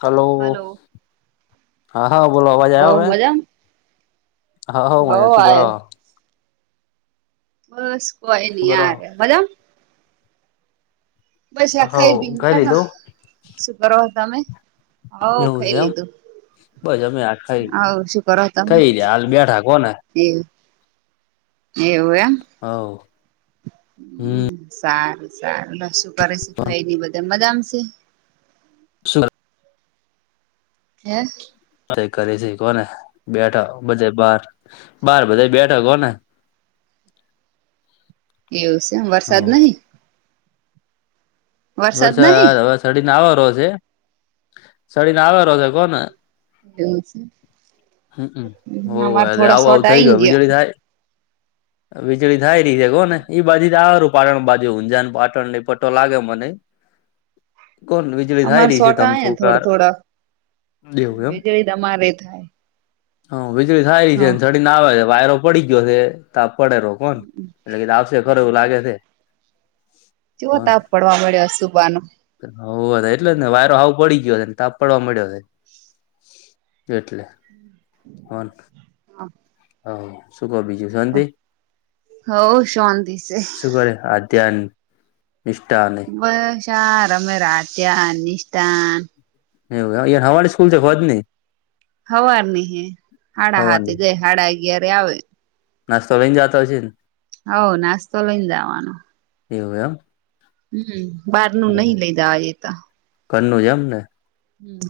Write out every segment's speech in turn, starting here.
Hello હા હા બોલો અવાજ આવ્યો હો હવે. મજામ હા હ હો માજા શું કરો. આયો. બસ કોઈ શું નહી કરો યાર મજામાં બસ હ આખાઈ ભી કઈ બેઠા લીધું શું કરો તમે. હો એવું છે ખાઈ એમ લીધું બસ અમે આ ખાઈ હોવ શું કરો તમે કઈ રહયા હાલ બેઠા કોને. એવું એવું એ હો હમ સારું સારું લો શું કરે છે ભાઈની બધે મજામશે. સરું યશ બધે કરે છે કોને બેઠા બધે બાર બાર બધે બેઠા કોને. એવું સે એમ હ વરસાદ નહીં વરસાદ આવાનો‌ છે છડીને આવરો છે છડીને આવરો છે કોને એવું છે. હ અમારે હોય થોડા આવું શોટ આવું થઈ આઈ રહ્યો વીજળી ગયા થાય. વીજળી થાય રહી છે કો ને ઈ બાજુ તો આવરું પાટણ બાજુ ઊંઝા ને પાટણ લઈ પટો લાગે મને. કોણ વીજળી થાય અમારે રહી છે સોટા ને થોડ ધમધુકાર થોડા એવું એમ વીજળી અમારે થાય. હ વીજળી થાય રહી હ છે ને સડીને આવે છે વાયરો પડી ગયો છે ત પડે રો કોન એટલે કીધ આવશે ખરો એવું લાગે છે. જોવ તાપ પડવા મળ્યો હ સુુબાનો હવ એટલે જ ને વાયરો હ પડી ગયો છે ને તાપ પડવા મળ્યો છે. એટલે હ હ શું કબી શાંતિ હવ શાંતિ સે શું કરે આજ. ત્યાન મિષાન બસાર અમે રાત્યા નિષઠાન એવું એ હવાળ હવાર નહ હે હાડા હવાની હાથે જાય હાડા અગય્યારે આવે. નાસ્તો લઈને જાતો હશે. હવ નાસ્તો લઈને જવાનો. એવું એમ હમ બહાર નું નહી લઈ જાવા દેતા. ઘરનું એમને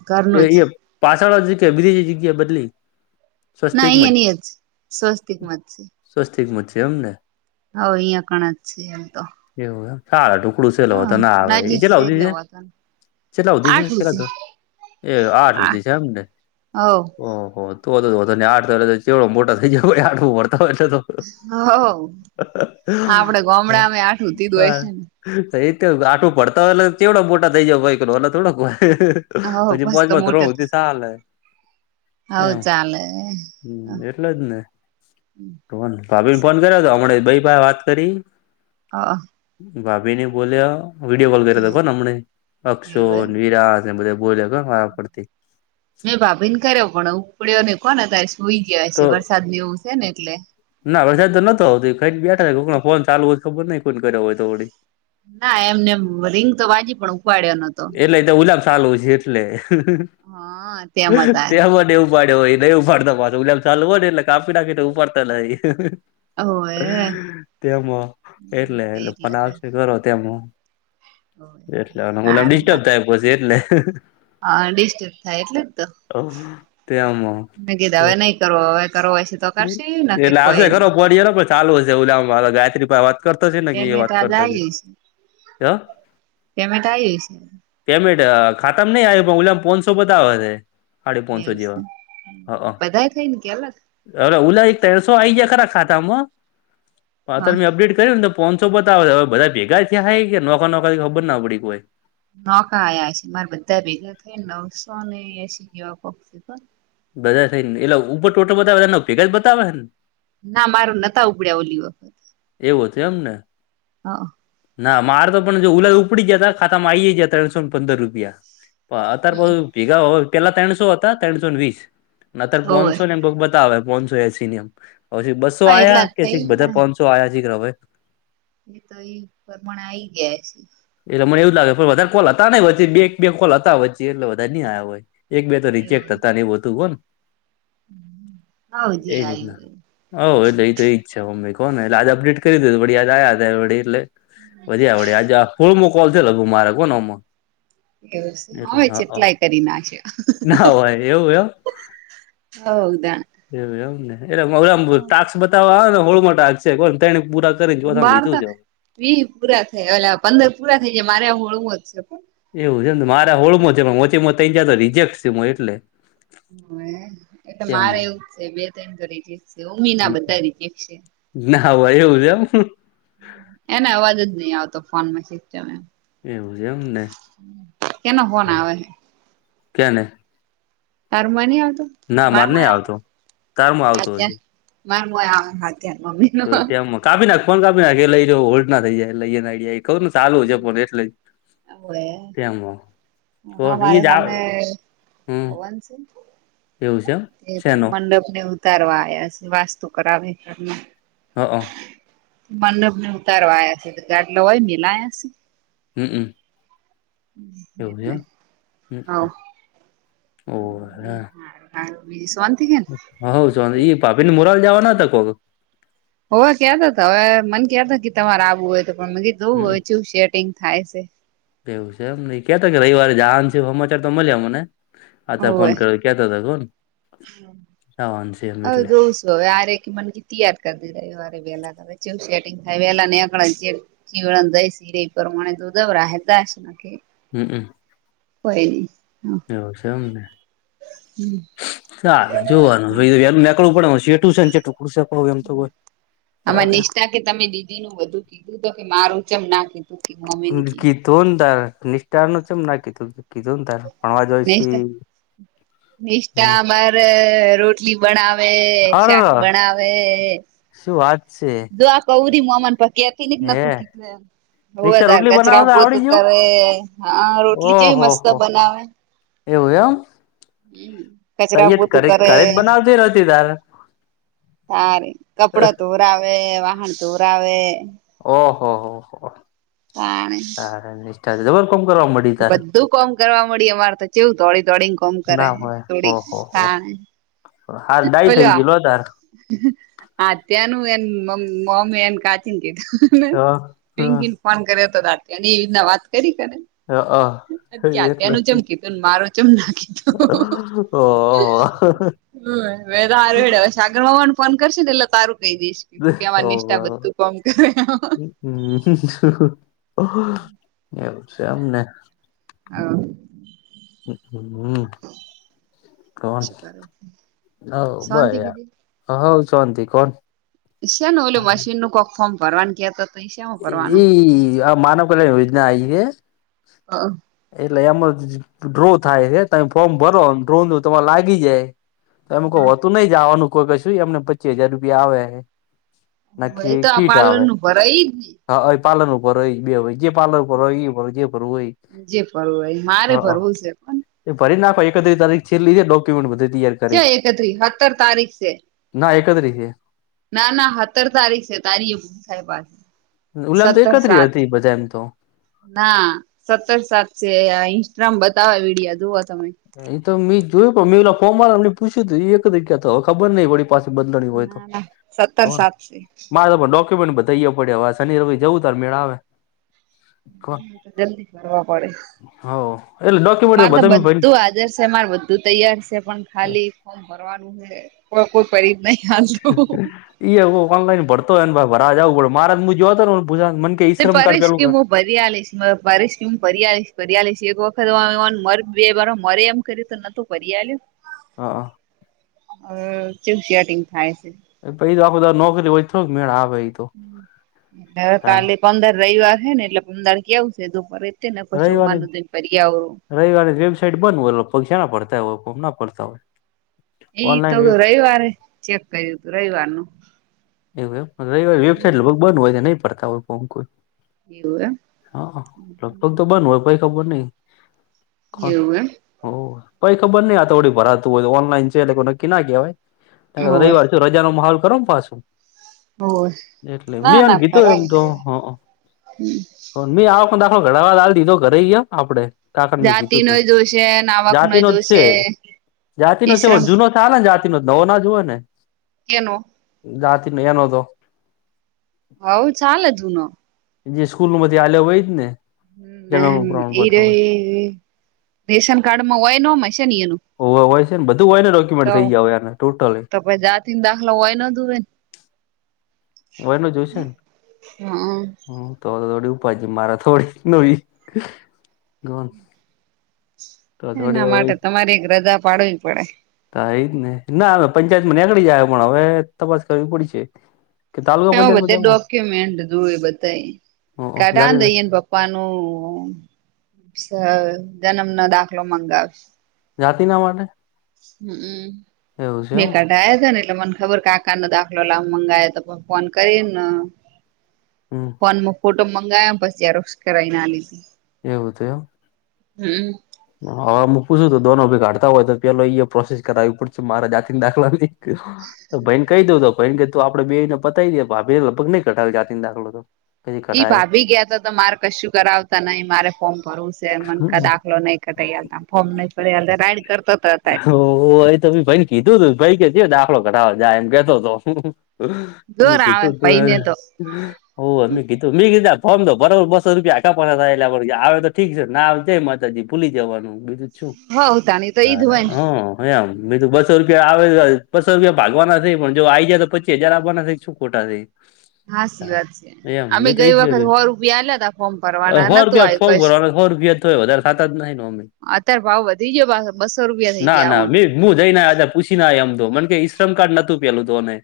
ઘરનું જ પાછળ જગ્યા બીધ જગ્યા બદલી. ના સ્વસ્તિકમાં અહીંયા ને અહીંયા જ સ્વસ્તિક મત છે. સ્વસ્તિક મત છે એમ ને હ ઓ અહિયાં કણ જ છે એમ તો એવું સા ઢુકડું સ હ લો તો ના આવે ઇ નજીક છે ચેટલા સુધી એટલે સે વાંધો છેલ્ટલા નઈ ઉધી છે આઠું છેલા હવ તો એ આઠ સુધી છે એમને હવ ઓહો તો ને આઠતો ચેવડો મોટા થઈ જાય આઠમુ ભળતા [unintelligible] હોય તો હ આપડે ગમડામાં આઠુ હુતીધું હોય સારું છે ને એ તો આઠમુ ભડતા હોય ચેવડો મોટા થઈ જ ભઈક નોનાએ થોડોક હવ હોય- હજી મસ્ત પોચમાં મોટે ધોરણ સુધી સાલ હ હવ ચાલે હમ એટલે જ ને ભાભી ને પન્દર જ [unintelligible] હમ બઈ પા વાત કરી હ. ભાભી ને બોલ્યા વિડીયો કોલ એ કર્યો તો કો ને હમને અક્ષો, એવું એમ. વિરાજ બધ બોલ્યા ગ મારા પડતી મેં ભાભી ને કર્યો પણ ઉપડ્યો ને કોને તારે સુઈ ગયા છે તો વરસાદ ની એવું છે ને એટલે ના વરસાદ તો નતો હોતી ખ બેઠ કો ફો ચાલુ હોય ખબર નઈ કોઈ ઘર હોય તો થડી ના એમનેમ રીંગ તો બાજી પણ ઉપાડ્યો ન એટલે તો ઉલાબ સાલું છે એટલે હા તેમ હતા તને દવું ઉપાડ્યો હોય નહી ઉપાડ પાછ ઉલેમ ચાલુ હોવો ને એટલે કાપી નાખી ઉપાડતા નહીં હોવે તેમાં એટલે એટલે ફલા આવશે કરો તેમાં હ. મુલામ ડિસ્ટર્બ થાયસ એટલે હા ડીસ્ટર્બ થાય એટલે જ તો તે આમ ન ગીધા હવે નહી કરવો હવે તો છે તો કરશેને કે એટલે આવશે કોઈ ખરો નહી પડીએલો પણ ચાલુ હશેવુંલ ગાયત્રી ભાઈ વાત કરતો છે ને કે એ પેમેન્ટ વાત આજ કરતો છે. આવ્યું પેમેન્ટ આ આવી જય છે પેમેન્ટ ખાતા માં નહી આવ્યું પણ ઉલા મ પોનસો બતાવ શે એવું છે બધા થાય ને કે અલગ હવે ઉલા એક તેરસો આઈ ગયા ખરા ખાતામાં હત હા મેં અપડેટ કર્યું ને પોચસો બતાવે હ બધા ભેગા થયા થાય કે નોક નોકરી ખબર ના પડી કોઈ. નોકા આયા છે મારે બધા ભેગા થઈનેવસો ને એસી એવા કોક બધા થઈ ને એટલે ઉપર ટોટલ બતાવે ભેગા જ બતાવે ને ના મારું નતા ઉપડ્યા ઓલી વક એવો હતુ એમ ને હા્ ના મારે તો પણ ઉલાદ ઉપડી જતા ખાતામાં આવી જયા ત્રણસો પંદર રૂપિયા અતાર પછ હમ ભેગા હો પેલા ત્રણસો હતા ત્રસો ન વીસ અતર હોવે પોણસો ને એમ બતા પોસો એસી ને એમછી બસો હા એટલા આયા જ કેધસો ક થઈ ગયા તો આયા જ ગ રવે એ તો એ પરમાણે આઈ ગયા છે. એટલે મને એવું લાગે પણ વધારે કોલ હતા નચી બે બે કોલ હતા હોચ એટલે વધારે નહિ આય હોય એક બે તો રિજેક્ટ એવું હતા ને એવું હતું કોન હવ જે એ આયુ રીતના એવું હ એટલે એ તો એ ઈચ્છા મમ્બ કો ને એટલે આ અપેટ કરી દીધું વડી આજ આયા હતા એટલે વધ્યા વડ્યા આજે આ સોળ મો કોલ થ લગભખ મારે હોનેમાં એવું શું હોય છેટલાય કરી નાખે ના હોય એવું એમ હવ દા એવું એમ ને એમ ટાક્ષ બતાવવા આવે ને હોળુમાં ટાક છે કો [unintelligible] પૂરા કરીને ચોથામાં માર લીધું તો છે વી પૂરા થઈ એટલે પંદર પૂરા થઈ જાય મારે હોળું જ છે. એવું છેમ મારા હોળમાં છે ઓચી ત જ રિજેક્ટ છે એટલે હ એટલે મારે ત્યાંમાં એવું છે બે તો એ કરી છે. સમીના બધા રિજેક્ટ છે. ના હોય એવું છે એમ એને અવાજ જ નહી આવતો ફોન માં સિસ્ટમ એમ એવું છે એમ ને કેનો ફોન આવે છે. કેને તારમાં નઈ આવતો ના મારે નહિ મારમાંય આવતો આવે તારમાં આવતો અત્યાર હશે [inaudible] [unintelligible] તો ત કાપી નાખ ફો કાપી નાખે લઈ હોલ્ટ ના થઈ જાય લઈએ ને કઉને ચાલુ છે પણ એટલે તેમ હ મારે અમે હમ હન છે. એવું છે. તે અત્યારે શેનો મંડપ ને ઉતારવા આવ્યા છે વાસ્તુ કરાવે હ હ. મંડપ ને ઉતારવા આવયા છે ગાટલે હોય મેલાયા છે. હમ હમ. એટલે એવજ્યો હવ હોરા હા બીકિ સોનતિ હેને હવ ચંદ પ ભપી ને મોરાલ જવાને ત કોક હોવે કયાતા હવે મને કયા ત કે તમારે આવું હોય તો પણ મીવું હમમ હોયવું શેટિંગ થાય છે. એવું છે એમ નઈ કેતો કે રવવારે જ છે સમાચાર તો મળ્યા મને અ ત ફોન હોવે કર કેતા હતા કોન આવાન છે એમ હ એટલે જોઉં હવે આરે મને તૈયાર કરી દીધરે વેલા હ સેટંગ થાય વહેલા નેકડાય જીવણન દઈ સિરે પ્રમાણે તો દબરા હતાશ ના કે હમ હમ. હો નહી. એવું છે એમને ચલે જોવાનું નેકળું પડે શ ટયુશન છેડુ [unintelligible] આમાં નિષ્ઠા કે તમે દીદી ન બધું કીધું તો કે મારુંચમ ના કીધું. [unintelligible] કીધું તાર નિષ્ઠા ન છે એમ ના કીધું કીધું ને તાર ભણવા જોય છે. [unintelligible] નિષઠા મારે રોટલી બનાવે અર શાક બનાવેે શું વાત છે. જો આ કૌરી મામને કેતિ હે નતું કીધુંમ હ રિસ્ટા વધાર રોટલી બનાવતા કચરા બ તો આવડી તું ગયું કરે હા રોટલી જેવી ઓહો મસ્ત હો બનાવે એવું એમ હમ. તહી કચરા જ પોતું કરરે જ બનાવતી રસીદાર સારી કપડો ધોરાઆવે વાહન ધોરાઆવે ઓહો હોહ તાણે સાર નિષ્ઠા છે જબર કોમ કરવા મળી તાર બધું કોમ કરવા મળી અમારે તો કેવું દોડી દોડી ને કોમ કરે ના હોય ઓહો હો થોડીણે હાર ડાય થઈ ગઇ લો તાર અત્યાનું એ મમી એમ કાચીન કીધું હ પિંકીને ફોન કર્યો હતો ત એ રીતના વાત કરી ને હ હ ક્યાં ત્યાંનું ચમકી કિધુ મારો ચમ નાખી ઓ ઓ ઓ છગર હોવાનું ફોન કરશે ને એટલે તારું કહી દઈશ કે તું કેવા નિષ્ઠા બધું કોમ કરે. હ એવું છે એમને. હ. હમ કોણ શું કરે હ બ શાંતિ યાર. બીજું હવ સંતી કોણ. છે ને ઓલું મશીન નું ઓલું ફોર્મ ભરવાનું કેતુ તુ. એ આ માનવ કલ્યાણ યોજના આઇ હોય. એટલે એમાં ડ્રો થાય છે તમે ફોર્મ ભરો ડ્રો ન તમારે લાગી જાય. તો એમ કોઈ હોતું નહી જવાનું કોઈ કશું એમને પચી હજાર રૂપિયા આવે. ભાઈ નાખી તો આ કીટ પાલન આવે. નું ભરાય એજ ને. હા પાલન ઉપર હોય બે હો. જે પાર્લર પર હોય એ ભર જે ભરવું હોય જે ભરવું હોય મારે હ. ભરવું છે પણ એ ફરી નાખ એકત્રી તારીખલ્ છેલ્લી હૈ ડોક્યુમેન્ટ બધ તૈયાર. કરી ચ્યા એકત્રીસ સત્તર તારીખ છે. ના એકત્રી હે. ના ના સત્તર તારીખ છે તારી સાહે પાસે. ઉલામ તો એકત્રી હતી બધા એમ તો. ના સત્તર સાત છે ઇન્સ્ટ્રા બતાવે વિડિયા જોવ તમે. એ તો મેં જોયું પણ મેં એલા ફોમ માર એમને પૂછ્યું તું એ એક જગ્યા તો હવે ખબર નઈ પડી. પાસે બદલાણી હોય તો ના ના કો સત્તર સાત છે મારે ડોક બધાવ પડે હ શનિ રવી જવું તાર મેળ આવે. કો જલ્દી ભરવા પડે હ એટલે ડોક્યુમેન્ટ મારે તો બધા બધું હાજર છે મામારે બધું તૈયાર છે પણ ખાલી ફોર્મ ભરવાનું છે ફોર્મ કોઈ ભરી જ નઈ આલતું. એવ ઓનલાઈન ભરતોયને ભાઈ ભરાજ આવું પડ મારા હું જોતો હતો મ તે પરેશ કેમું પિયાલીસ પસ કે પિયાલીસ પયાલીસ એક વખત મ બે મા મરે એમ કર્યું તો ન તો ભરી આલ્યું. હ. અ ચચિયા ટિંગ થાઈ છે. એ પછી તો આખો દાડો નોકરી હોય તો થોડો મેણ આવે તો. હવે તાણ કાલે પંદર રવિવાર છે ને એટલે પંદર કેવું છેધું રવિવારની ફરી. [unintelligible] રવિવારે વેબસાઇટ બન હોય પગા ના પડતા ફોર્મ ના પડતા હોય. એ તો ઓનલાઈન વેબ રવિવારે ચેક કર્યું હતું રવિવારનું. એવું એમ રવિવારે વેબાઈટ લગભગ બંધ હોય છે નઈ ભરતા હોય ફોર્મ કોઈ. એવું એમ હા લગભગ તો બંધ હોય પઈ ખબર નઈ. એવું એમ ભાઈ ખબર નહ આ થોડી ભરાતું હોય ઓનલાઈન છે નકી ના કહેવાય. રવિ હોવે. વાર છે રજા નો માહોલ કરો ને પાછું. હોસ. એટલે મેં એન કીધું એમ તો હ. આખ દાખો ઘડાવા દાલ દીધો ઘરે આપે. કાકાણ મેં જાતિ કીધું હત નો જોશે નાવક જાતિ નો ન જ છે જોશે જાતિ ન છે ઈશ્રમ જૂનો ચાર ને જાતિ ન નવો ના જ જો હોય ને કેનો? જાતિનું એનો તો. હવ ચાલે જૂનો. જે સ્કૂલમાં થી અલ્યો હોય એજ ને. જન્મનું હ એ ર પ્રમાણપત્ર હોય રેશન કાર્ડમાં હોય નમ છે ને એનું. ઓ હોય છે ને બધું હોય ડૉક્યુમેન્ટ થઈ જાયને ટોટલી. ત જાતિ ને દાખલા હોય ન દ હોવેને વય ન જોઈશે ને હમ હ તોડી ભાજી મારાા થોડી નવી ગૌન એના માટે તમારે એક રજા પાડવી પડે તો એ જ ને ના હ પંચાયત માં નીકળી જાય પણ હવે તપાસ કરવી પડ છે કે તાલુકા એ પંચાયતમાં બધે જવું ડોક્યુમેન્ટ હત એ બતા હ જાતિ કાઢા દઈને પપ્પા પનું જન્મનો દાખલો મંગાવ જાતિ ના માટે હમ હમ એવું બ છે એમ યા હતા ને એટલે મને ખબર કેાકાનોો દાખલો લાબ મંગાય તો ફોન કરીને હમ ફ ફોટો મંગાવયા પછીયાર કરાવી ના લીધી એવું તોવ હમ હવે હું પૂછું ત દોનો ભી ઘાડતા હોય તો પેલો પ્રોસેસ કરાવવી પડશે મારા જાતિની દાખલા તો ભન કઈ દઉ તો ભન કે ત આપડ બેને પતાવી દ ભા ભ લગભગ નઈ કટાવે જાતીને દાખલો તો પછી ઈ કઢાયો ભાવી ગયા ત તો મારે કશું કરાવતા નહી મારે ફોર્મ ભરવું છે મને દાખલો નઈ ક ફોર્મ ન રાઈડ કરતાાય ઓ એ તો ભી ભાઈને કીધું તું ભાઈ કેતી દાખલો ઘટાડો જાય એમ કેતો હતો મે જોર આવે કીતોું ભઈને હતુંાર તો ઓ ગીધું મી ફોમ તો બરાબર બસો રૂપિયા ક પૈસાાયલા આવે તો ઠીક છે ના જ જ ભૂલી જવાનું બીજું જ શું હ તાણી તો ઈજ હોય ને હા હ હમ તો બસો રૂપિયા આવે બસો રૂપિયા ભાગવાના થઈ પણ જો આઈ જાય તો પચી હજાર આવવાના થ શું ખોટા થાય [inaudible] હા સી વાત છે અમે તો ગઈ એજ વખત કર્યું હો રૂપિયા આ્યા ત ફોર્મ ભરવાના નતું આવ્યું કશી ય વધારે થતા જ નહી અમે અત્યારે ભાવ વધી ગયો બસો રૂપિયા થઈ ના ગયા ઓણ ના હું જઈ ના આા પૂછી ના એમ તો મને કે ઈશ્રમ કાર્ડ નતું પેલું તોને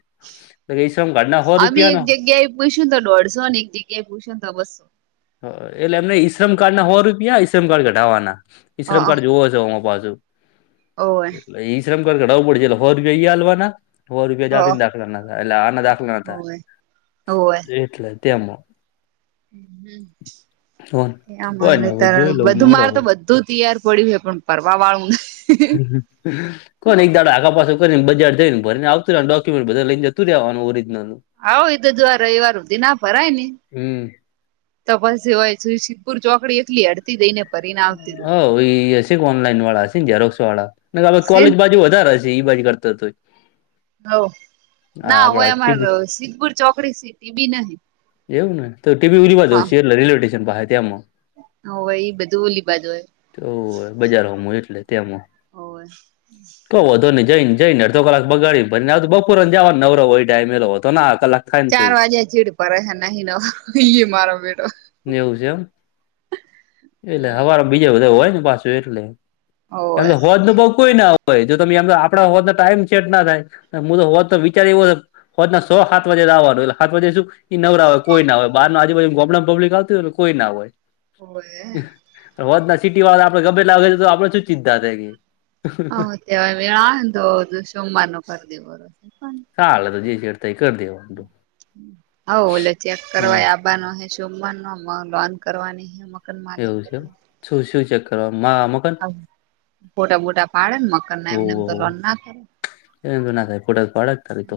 ઈ શ્રમ કાર્ડ ના સો અમે એક રૂપિયા જગ્યાએ પૂછ્યું તો દોઢસો ને એક જગ્યાએ પૂછ્યું તો બસો એટલે એમને ઈશ્રમ કાર્ડ ના હોવા રૂપિયા ઈશ્રમ કાર્ડ ઘઢાવાના હ ઈશ્રમ કાર્ડ જોુો હ છો અ પાછું ઓવે એટલે ઈ શ્રમ કર ઘઢાવવું પડે એટલે ફર જોઈ હાલવાના હો હ રૂપિયા જાતી દાખલા ના એટલે આના દાખલા ના ઓવે થાય એટલે તેમમાં એ તો કોઈ નઈ મારે ત હવે જોઈ લઉં બધું મોડો માર તો હોય બું તો તૈયાર પડી્યું હોય પણ ફવા વાળું હ કોણ એક દાડા આખા પાસે કરીને બજાર જઈને ને આવતું ડોકુમેન્ટ બધ લઈને જતુંેવાનું ઓરજનલ આવ એ તો જો રવિવાર સુધી ના ફરાય ને હમ તપાસ હોય સુ સપુર ચોકડી એકલી હડતી દઈને ભરીને આવતી હ રહું એ હશે કે ઓનલાઈન વાળા હશે ને ઝરોક્સ વાળા સેન કોલેજ બાજુ વધારે હશે બાજ કરતો હતો હ ના હોય આપડા અમારે ટીબી સિદ્ધપુર ચોકડી સીટી બી નહ એવું ને તો ટીવીી ઉરીવા જઉ છ એટલે રેલવે સ્ટેશન પાસે ત્યામાં હ હોય એ બધું ઓલી બાજ હોય તોવું હોય બજારમાં એટલે તે્યામાં હોવે કો ને જઈને જઈનેડધો કલાકગાડી ભને તો બપોર ને જવા નવરો હો એ ટાઈમે એલો હતો કલાક થાય ને ચાર તોય વાગે ચીડ પરડ નહી ન મારો બેઠો એવું છે એમ એટલે હવાર બીજા બધા હોય ને પાછું એટલે એમ હોવે તો હોદ ન પગ કોઈ ના આવ ભ જો તમે આમ આપણા હોવાતને ટાઈમ સેટ ના થાય હ તો હોત તો વિચાર એવો. હોજના સો સાત વાજે આવવાનુંલે સાત વાજે શું? ઈ નવરા હોય કોઈ ના હોય બારો આજુ હ ગબ્મ પબ્િક આવતી હોયને કોઈ ના હોય. હો. વત ના ચીટી વાળા આપડે ગમેેલા તો આપડે શું ચિંતા થાય કે. હ તેવાયળાું સોમવાારનું પરદી હો. કાલે જે. તેં કરી દવો. હ ઓલે ચેક હા કરવા આપ. હ ન લોન કરવાની હ. એવું છેમ શું શું ચેક કરવા અમક. હ ફોટા મોટા પાડે ને મકર ના એમને એમ તો રન ના કરે. એ ના થાય ફોટ બાળક ત તો.